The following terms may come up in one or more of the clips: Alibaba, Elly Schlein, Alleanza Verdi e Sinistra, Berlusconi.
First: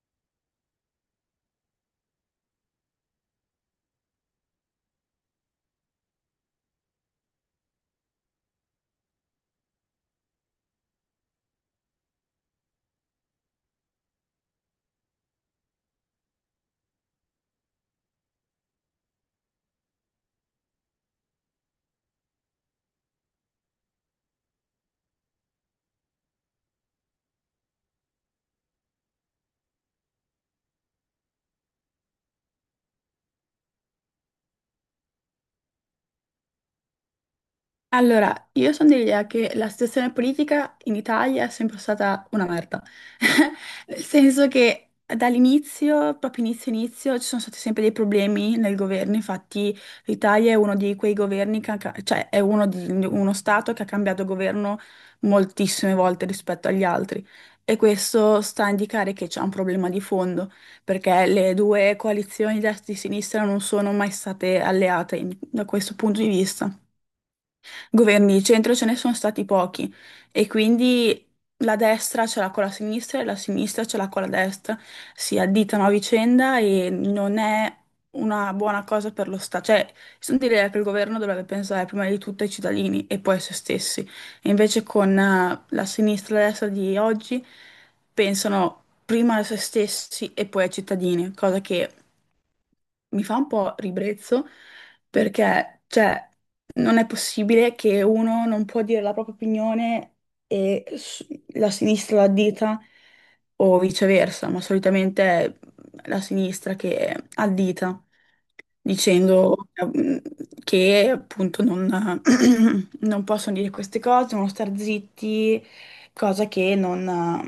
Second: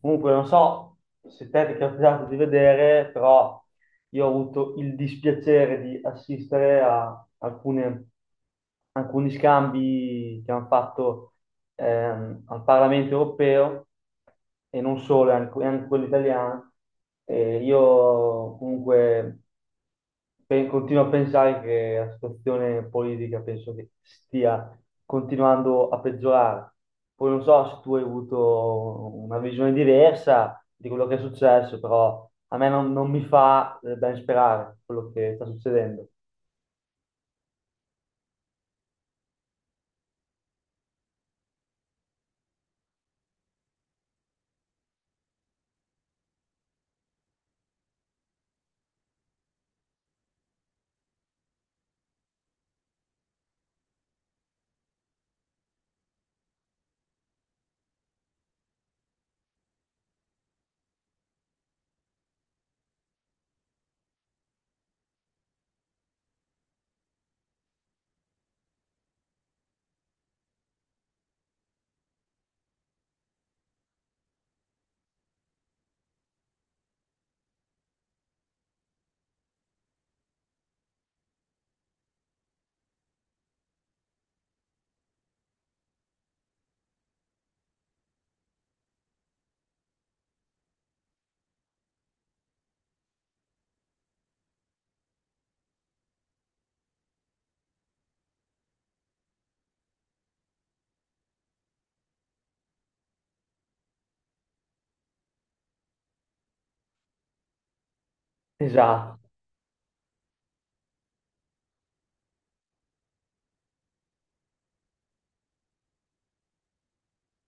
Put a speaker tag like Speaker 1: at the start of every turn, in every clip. Speaker 1: Comunque, non so se te ti è capitato di vedere, però io ho avuto il dispiacere di assistere a alcune alcuni scambi che hanno fatto al Parlamento europeo e non solo, anche, anche quello italiano. E io comunque continuo a pensare che la situazione politica penso che stia continuando a peggiorare. Poi non so se tu hai avuto una visione diversa di quello che è successo, però a me non mi fa ben sperare quello che sta succedendo.
Speaker 2: Allora, io sono dell'idea che la situazione politica in Italia è sempre stata una merda. Nel senso che dall'inizio, proprio inizio inizio, ci sono stati sempre dei problemi nel governo. Infatti, l'Italia è uno di quei governi che ha cioè è uno, uno stato che ha cambiato governo moltissime volte rispetto agli altri. E questo sta a indicare che c'è un problema di fondo, perché le due coalizioni destra e sinistra non sono mai state da questo punto di vista governi di centro ce ne sono stati pochi e quindi la destra ce l'ha con la sinistra e la sinistra ce l'ha con la destra. Si additano a vicenda e non è una buona cosa per lo Stato. Cioè, sono direi che il governo dovrebbe pensare prima di tutto ai cittadini e poi a se stessi. E invece con la sinistra e la destra di oggi pensano prima a se stessi e poi ai cittadini, cosa che mi fa un po' ribrezzo perché, cioè, non è possibile che uno non può dire la propria opinione e s- la sinistra la dita o viceversa, ma solitamente è la sinistra che addita
Speaker 1: Esatto.
Speaker 2: dicendo che appunto non, non possono dire queste cose, devono star zitti, cosa che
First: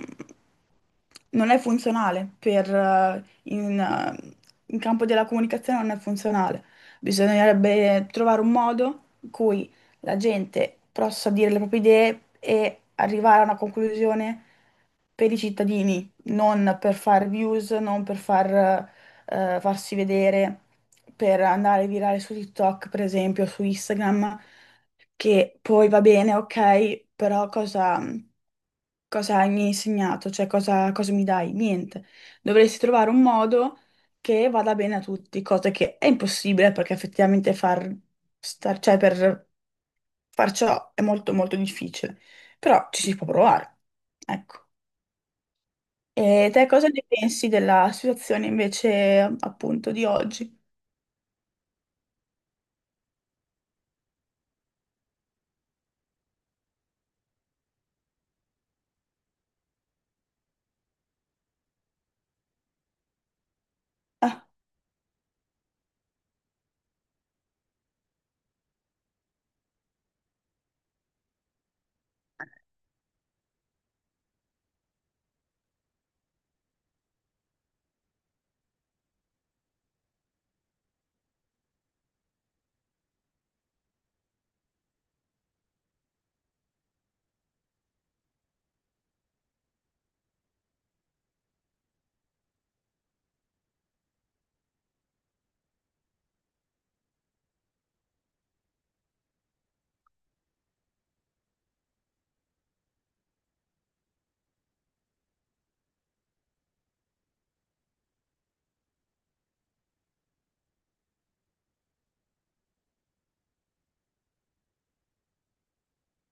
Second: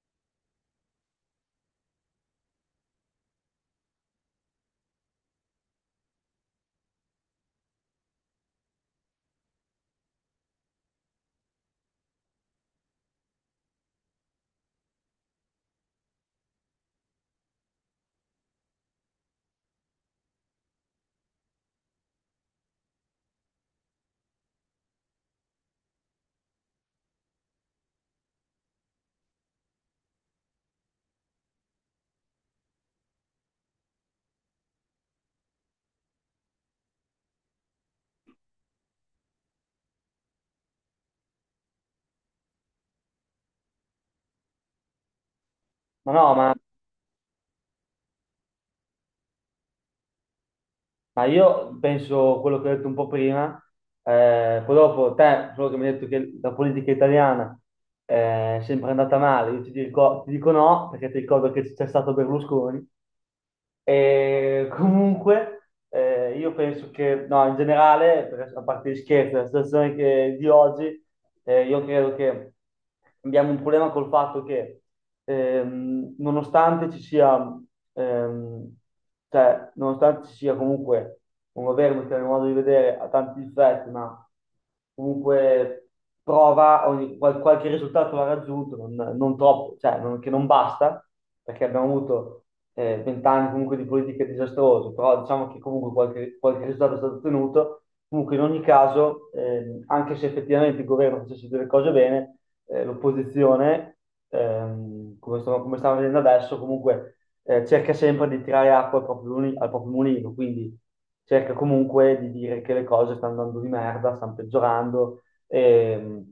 Speaker 2: non è funzionale per in campo della comunicazione non è funzionale. Bisognerebbe trovare un modo in cui la gente possa dire le proprie idee e arrivare a una conclusione per i cittadini, non per fare views, non per far, farsi vedere, per andare virale su TikTok, per esempio, su Instagram che poi va bene, ok, però cosa mi hai insegnato? Cioè, cosa mi dai? Niente. Dovresti trovare un modo che vada bene a tutti, cosa che è impossibile perché effettivamente cioè per far ciò è molto molto difficile, però ci si può provare. Ecco.
Speaker 1: Ma no,
Speaker 2: E te cosa ne pensi della situazione invece appunto di oggi?
Speaker 1: ma io penso quello che ho detto un po' prima, poi dopo te, solo che mi hai detto che la politica italiana è sempre andata male, io ti dico no, perché ti ricordo che c'è stato Berlusconi,
Speaker 2: Ah,
Speaker 1: e comunque, io penso che, no, in generale, a parte gli scherzi, la situazione di oggi, io credo che abbiamo un problema col fatto che, nonostante ci sia, ehm, cioè, nonostante ci sia comunque un governo che, a mio modo di vedere, ha tanti difetti, ma comunque qualche risultato l'ha raggiunto, non troppo, cioè che non basta, perché abbiamo avuto 20 anni comunque di politiche disastrose, però diciamo che comunque qualche risultato è stato ottenuto. Comunque in ogni caso, anche se effettivamente il governo facesse delle cose bene, l'opposizione, come stiamo vedendo adesso, comunque cerca sempre di tirare acqua al al proprio mulino, quindi cerca comunque di dire che le cose stanno andando di merda, stanno peggiorando e,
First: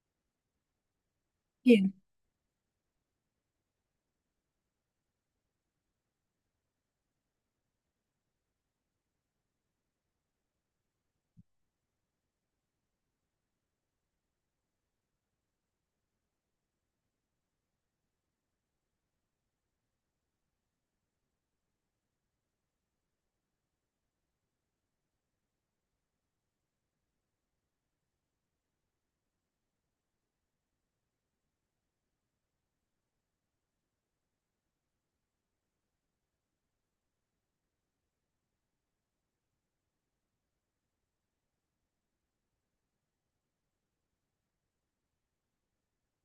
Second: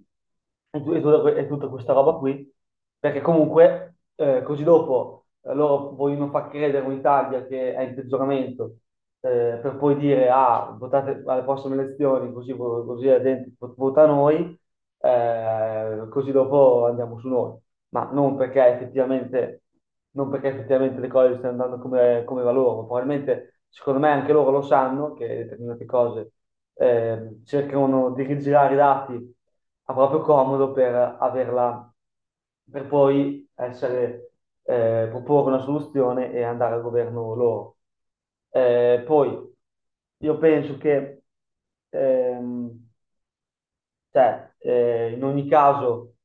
Speaker 1: e tutta questa
Speaker 2: sì.
Speaker 1: roba qui, perché comunque così dopo loro vogliono far credere un'Italia che è in peggioramento per poi dire ah, votate alle prossime elezioni, così, così la gente vota noi, così dopo andiamo su noi ma non perché effettivamente le cose stiano andando come, come va loro, probabilmente secondo me anche loro lo sanno che determinate cose cercano di rigirare i dati a proprio comodo per averla, per poi essere, proporre una soluzione e andare al governo loro. Poi io penso che ehm, in ogni caso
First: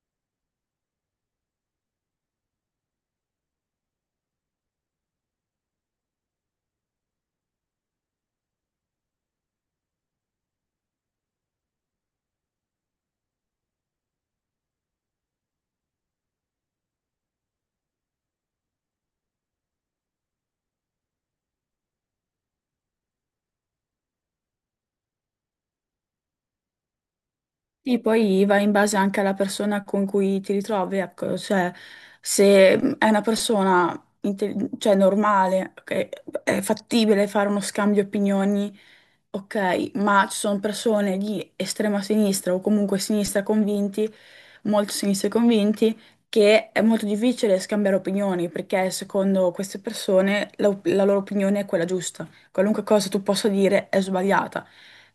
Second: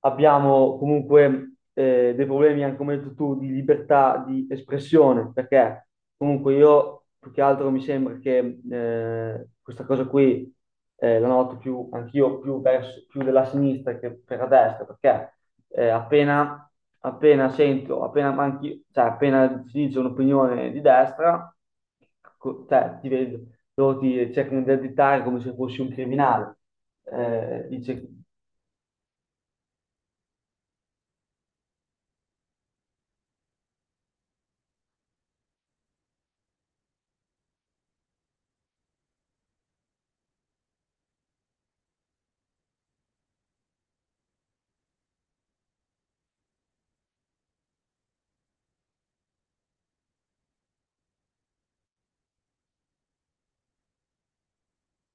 Speaker 1: abbiamo comunque dei problemi, anche come hai detto tu, di libertà di espressione, perché comunque io più che altro mi sembra che questa cosa qui la noto più, anch'io più, verso, più della sinistra che per la destra, perché eh, appena, appena sento, appena, manchi, cioè, appena si dice un'opinione di destra, ti vedo, loro ti cercano di additare come se fossi un criminale eh,
Speaker 2: Sì,
Speaker 1: dice
Speaker 2: poi va in base anche alla persona con cui ti ritrovi, ecco, cioè se è una persona cioè, normale, che è fattibile fare uno scambio di opinioni, ok, ma ci sono persone di estrema sinistra o comunque sinistra convinti, molto sinistra convinti, che è molto difficile scambiare opinioni perché secondo queste persone la loro opinione è quella giusta, qualunque cosa tu possa dire è sbagliata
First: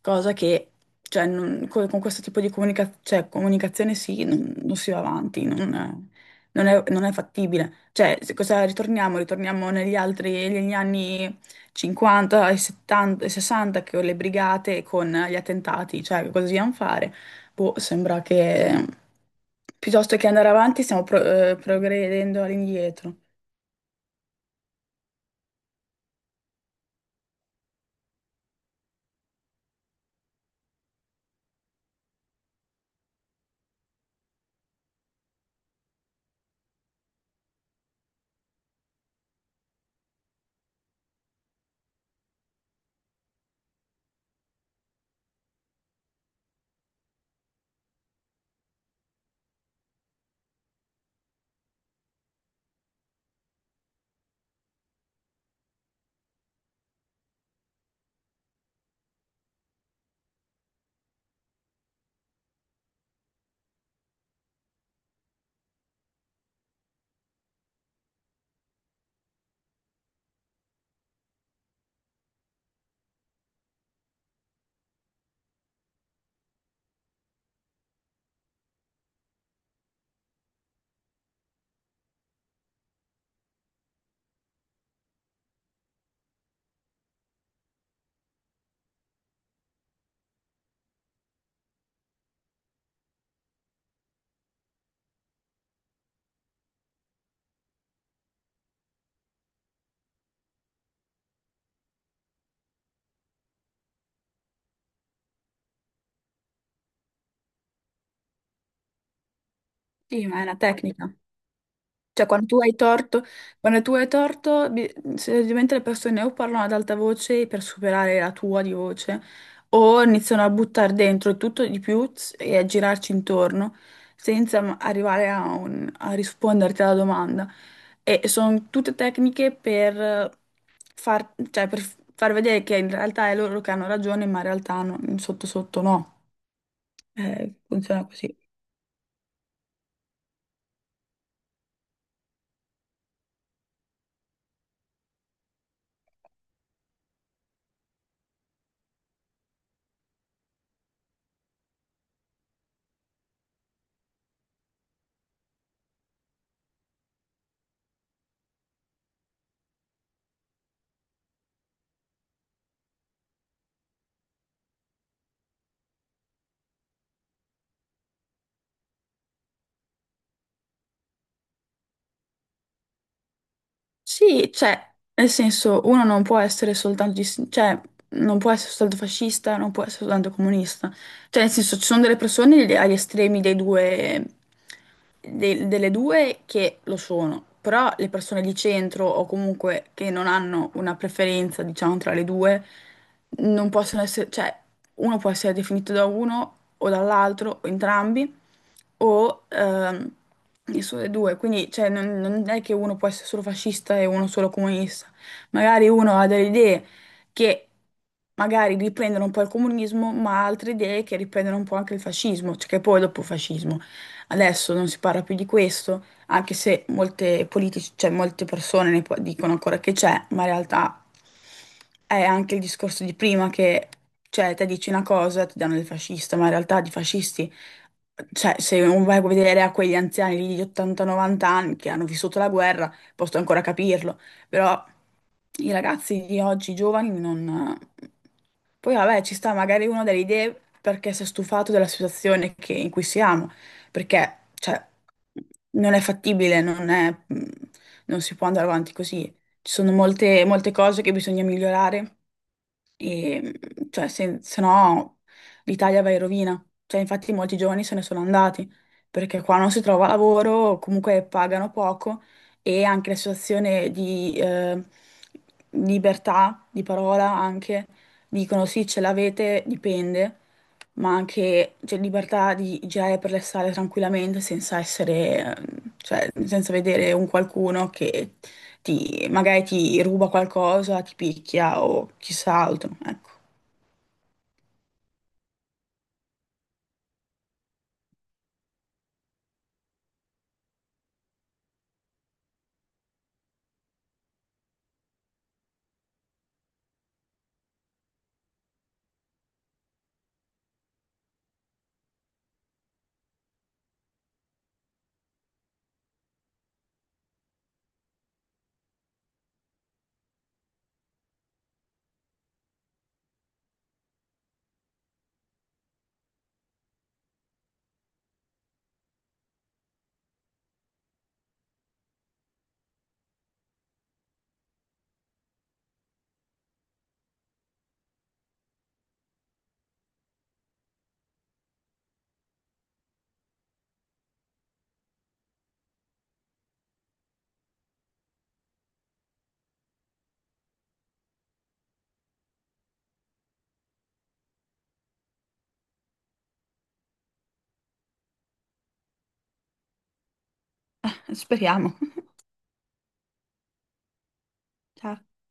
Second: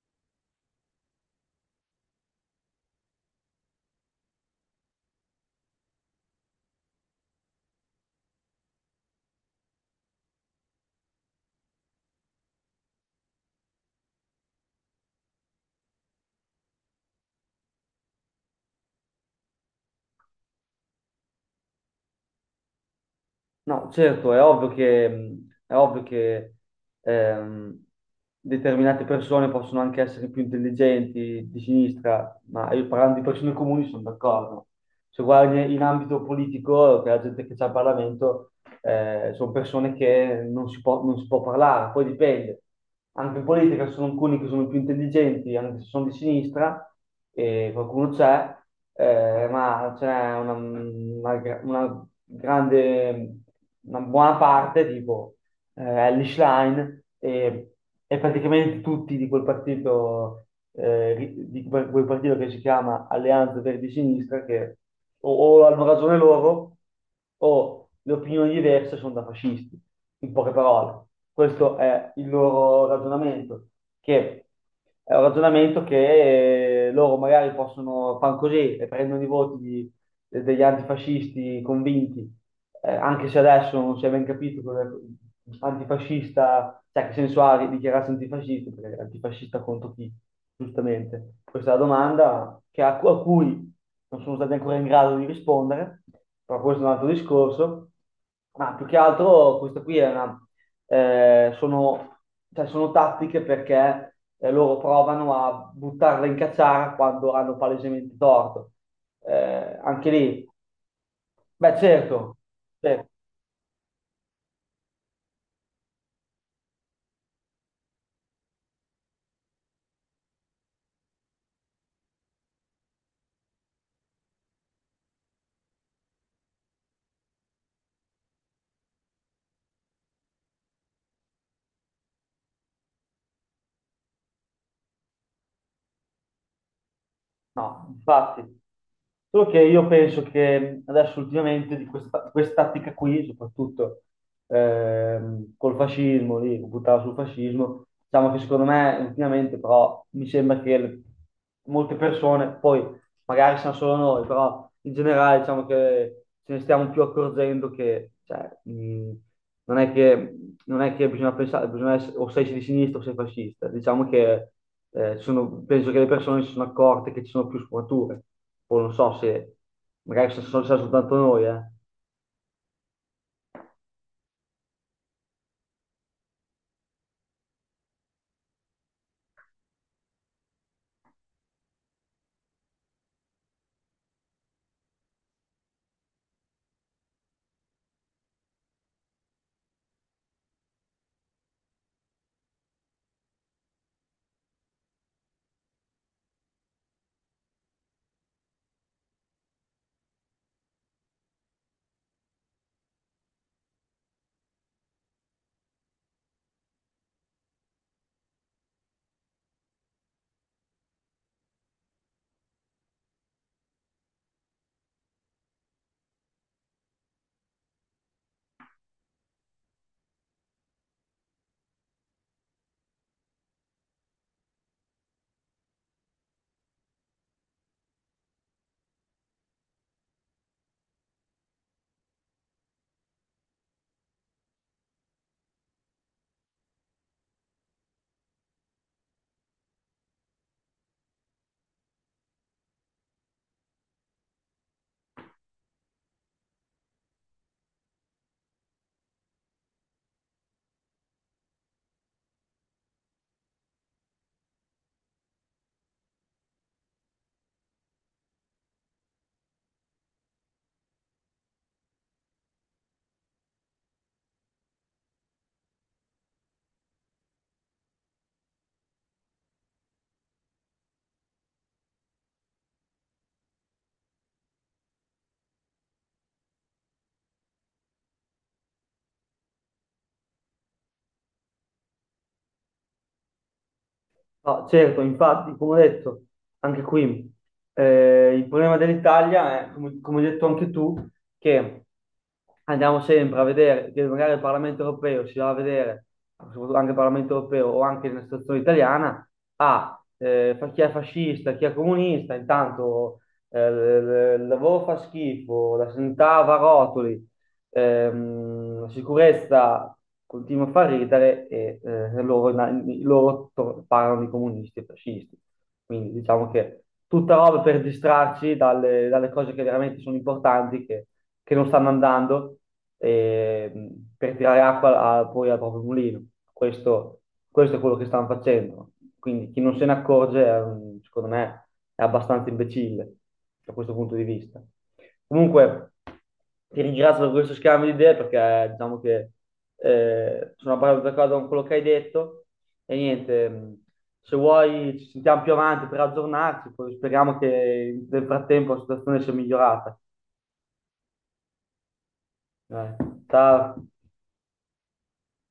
Speaker 2: cosa che cioè, con, questo tipo di cioè, comunicazione sì, non si va avanti, non è, non è fattibile. Cioè, cosa ritorniamo? Ritorniamo negli altri, negli anni 50 e 70 e 60 che con le brigate, con gli attentati, cioè cosa dobbiamo fare? Boh, sembra che piuttosto che andare avanti stiamo progredendo all'indietro.
Speaker 1: No, certo, è ovvio che ehm, determinate persone possono anche essere più intelligenti di sinistra, ma io parlando di persone comuni sono d'accordo se guardi in ambito politico, che la gente che c'è al Parlamento, sono persone che non si può parlare, poi dipende. Anche in politica ci sono alcuni che sono più intelligenti, anche se sono di sinistra, e qualcuno c'è, ma c'è una grande, una buona parte, tipo Elly Schlein e praticamente tutti di quel partito, di quel partito che si chiama Alleanza Verdi e Sinistra, che o, o hanno ragione loro o le opinioni diverse sono da fascisti, in poche parole. Questo è il loro ragionamento, che è un ragionamento che loro magari possono fare così e prendono i voti degli antifascisti convinti anche se adesso non si è ben capito cosa antifascista, cioè che senso ha dichiararsi antifascista, perché è antifascista contro chi, giustamente. Questa è la domanda a cui non sono stati ancora in grado di rispondere, però questo è un altro discorso. Ma più che altro questa qui eh, sono, cioè, sono tattiche perché loro provano a buttarla in cacciara quando hanno palesemente torto. Eh, Anche
Speaker 2: Sì, ma è
Speaker 1: lì,
Speaker 2: una tecnica.
Speaker 1: beh certo,
Speaker 2: Cioè, quando tu hai
Speaker 1: certo.
Speaker 2: torto, Quando tu hai torto, semplicemente le persone o parlano ad alta voce per superare la tua di voce, o iniziano a buttare dentro tutto di più e a girarci intorno, senza arrivare a, a risponderti alla domanda. E sono tutte tecniche per far, cioè, per far vedere che in realtà è loro che hanno ragione, ma in realtà sotto sotto no.
Speaker 1: No,
Speaker 2: Funziona così.
Speaker 1: infatti. Solo che io penso che adesso ultimamente di questa tattica qui, soprattutto col fascismo, lì, buttava sul fascismo, diciamo che secondo me ultimamente però mi sembra che molte persone, poi magari siamo solo noi, però in generale diciamo che ce ne stiamo più accorgendo che cioè, non è che, non è che bisogna pensare, bisogna essere, o sei di sinistra o sei fascista, diciamo che penso che le persone si sono accorte che ci sono più sfumature. Poi non so se magari se sono soltanto noi, eh.
Speaker 2: Sì, cioè, nel senso, uno non può essere cioè, non può essere soltanto fascista, non può essere soltanto comunista. Cioè, nel senso, ci sono delle persone agli estremi dei due, delle due che lo sono, però le persone di centro o comunque che non hanno una preferenza, diciamo, tra le due, non possono essere, cioè, uno può essere definito da uno o dall'altro o entrambi o nessuno dei due, quindi cioè, non è che uno può essere solo fascista e uno solo comunista, magari uno ha delle idee che magari riprendono un po' il comunismo, ma altre idee che riprendono un po' anche il fascismo, cioè che poi dopo fascismo. Adesso non si parla più di questo, anche se molte politici, cioè molte persone ne dicono ancora che c'è, ma in realtà è anche il discorso di prima che, cioè, te dici una cosa, ti danno del fascista, ma in realtà di fascisti, cioè, se non vai a vedere a quegli anziani lì di 80-90 anni che hanno vissuto la guerra, posso ancora capirlo, però i ragazzi di oggi, i giovani, non... Poi vabbè, ci sta magari uno delle idee perché si è stufato della situazione in cui siamo, perché cioè, non è fattibile, non si può andare avanti così. Ci sono molte, molte cose che bisogna migliorare e, mhmm, cioè, se no l'Italia va in rovina. Cioè, infatti molti giovani se ne sono andati, perché qua non si trova lavoro, comunque pagano poco e anche la situazione di libertà di parola anche dicono sì, ce l'avete, dipende, ma anche c'è libertà di girare per le strade tranquillamente senza essere, cioè, senza vedere un qualcuno che magari ti ruba qualcosa, ti picchia o chissà altro, ecco.
Speaker 1: No, certo, infatti, come ho detto, anche qui il problema dell'Italia è, come, come hai detto anche tu, che andiamo sempre a vedere che magari il Parlamento europeo si va a vedere, soprattutto anche il Parlamento europeo o anche nella situazione italiana, chi è fascista, chi è comunista, intanto eh, il lavoro fa schifo, la sanità va a rotoli, la sicurezza continua a far ridere e loro parlano di comunisti e fascisti. Quindi diciamo che tutta roba per distrarci dalle cose che veramente sono importanti, che non stanno andando, ehm, per tirare acqua poi al proprio mulino. Questo, questo è quello che stanno facendo. Quindi chi non se ne accorge, secondo me, è abbastanza imbecille da questo punto di vista. Comunque, ti ringrazio per questo scambio di idee perché diciamo che sono abbastanza d'accordo con quello che hai detto. E niente, se vuoi ci sentiamo più avanti per aggiornarci, poi speriamo che nel frattempo la situazione sia migliorata.
Speaker 2: Speriamo.
Speaker 1: Dai, ciao.
Speaker 2: Ciao.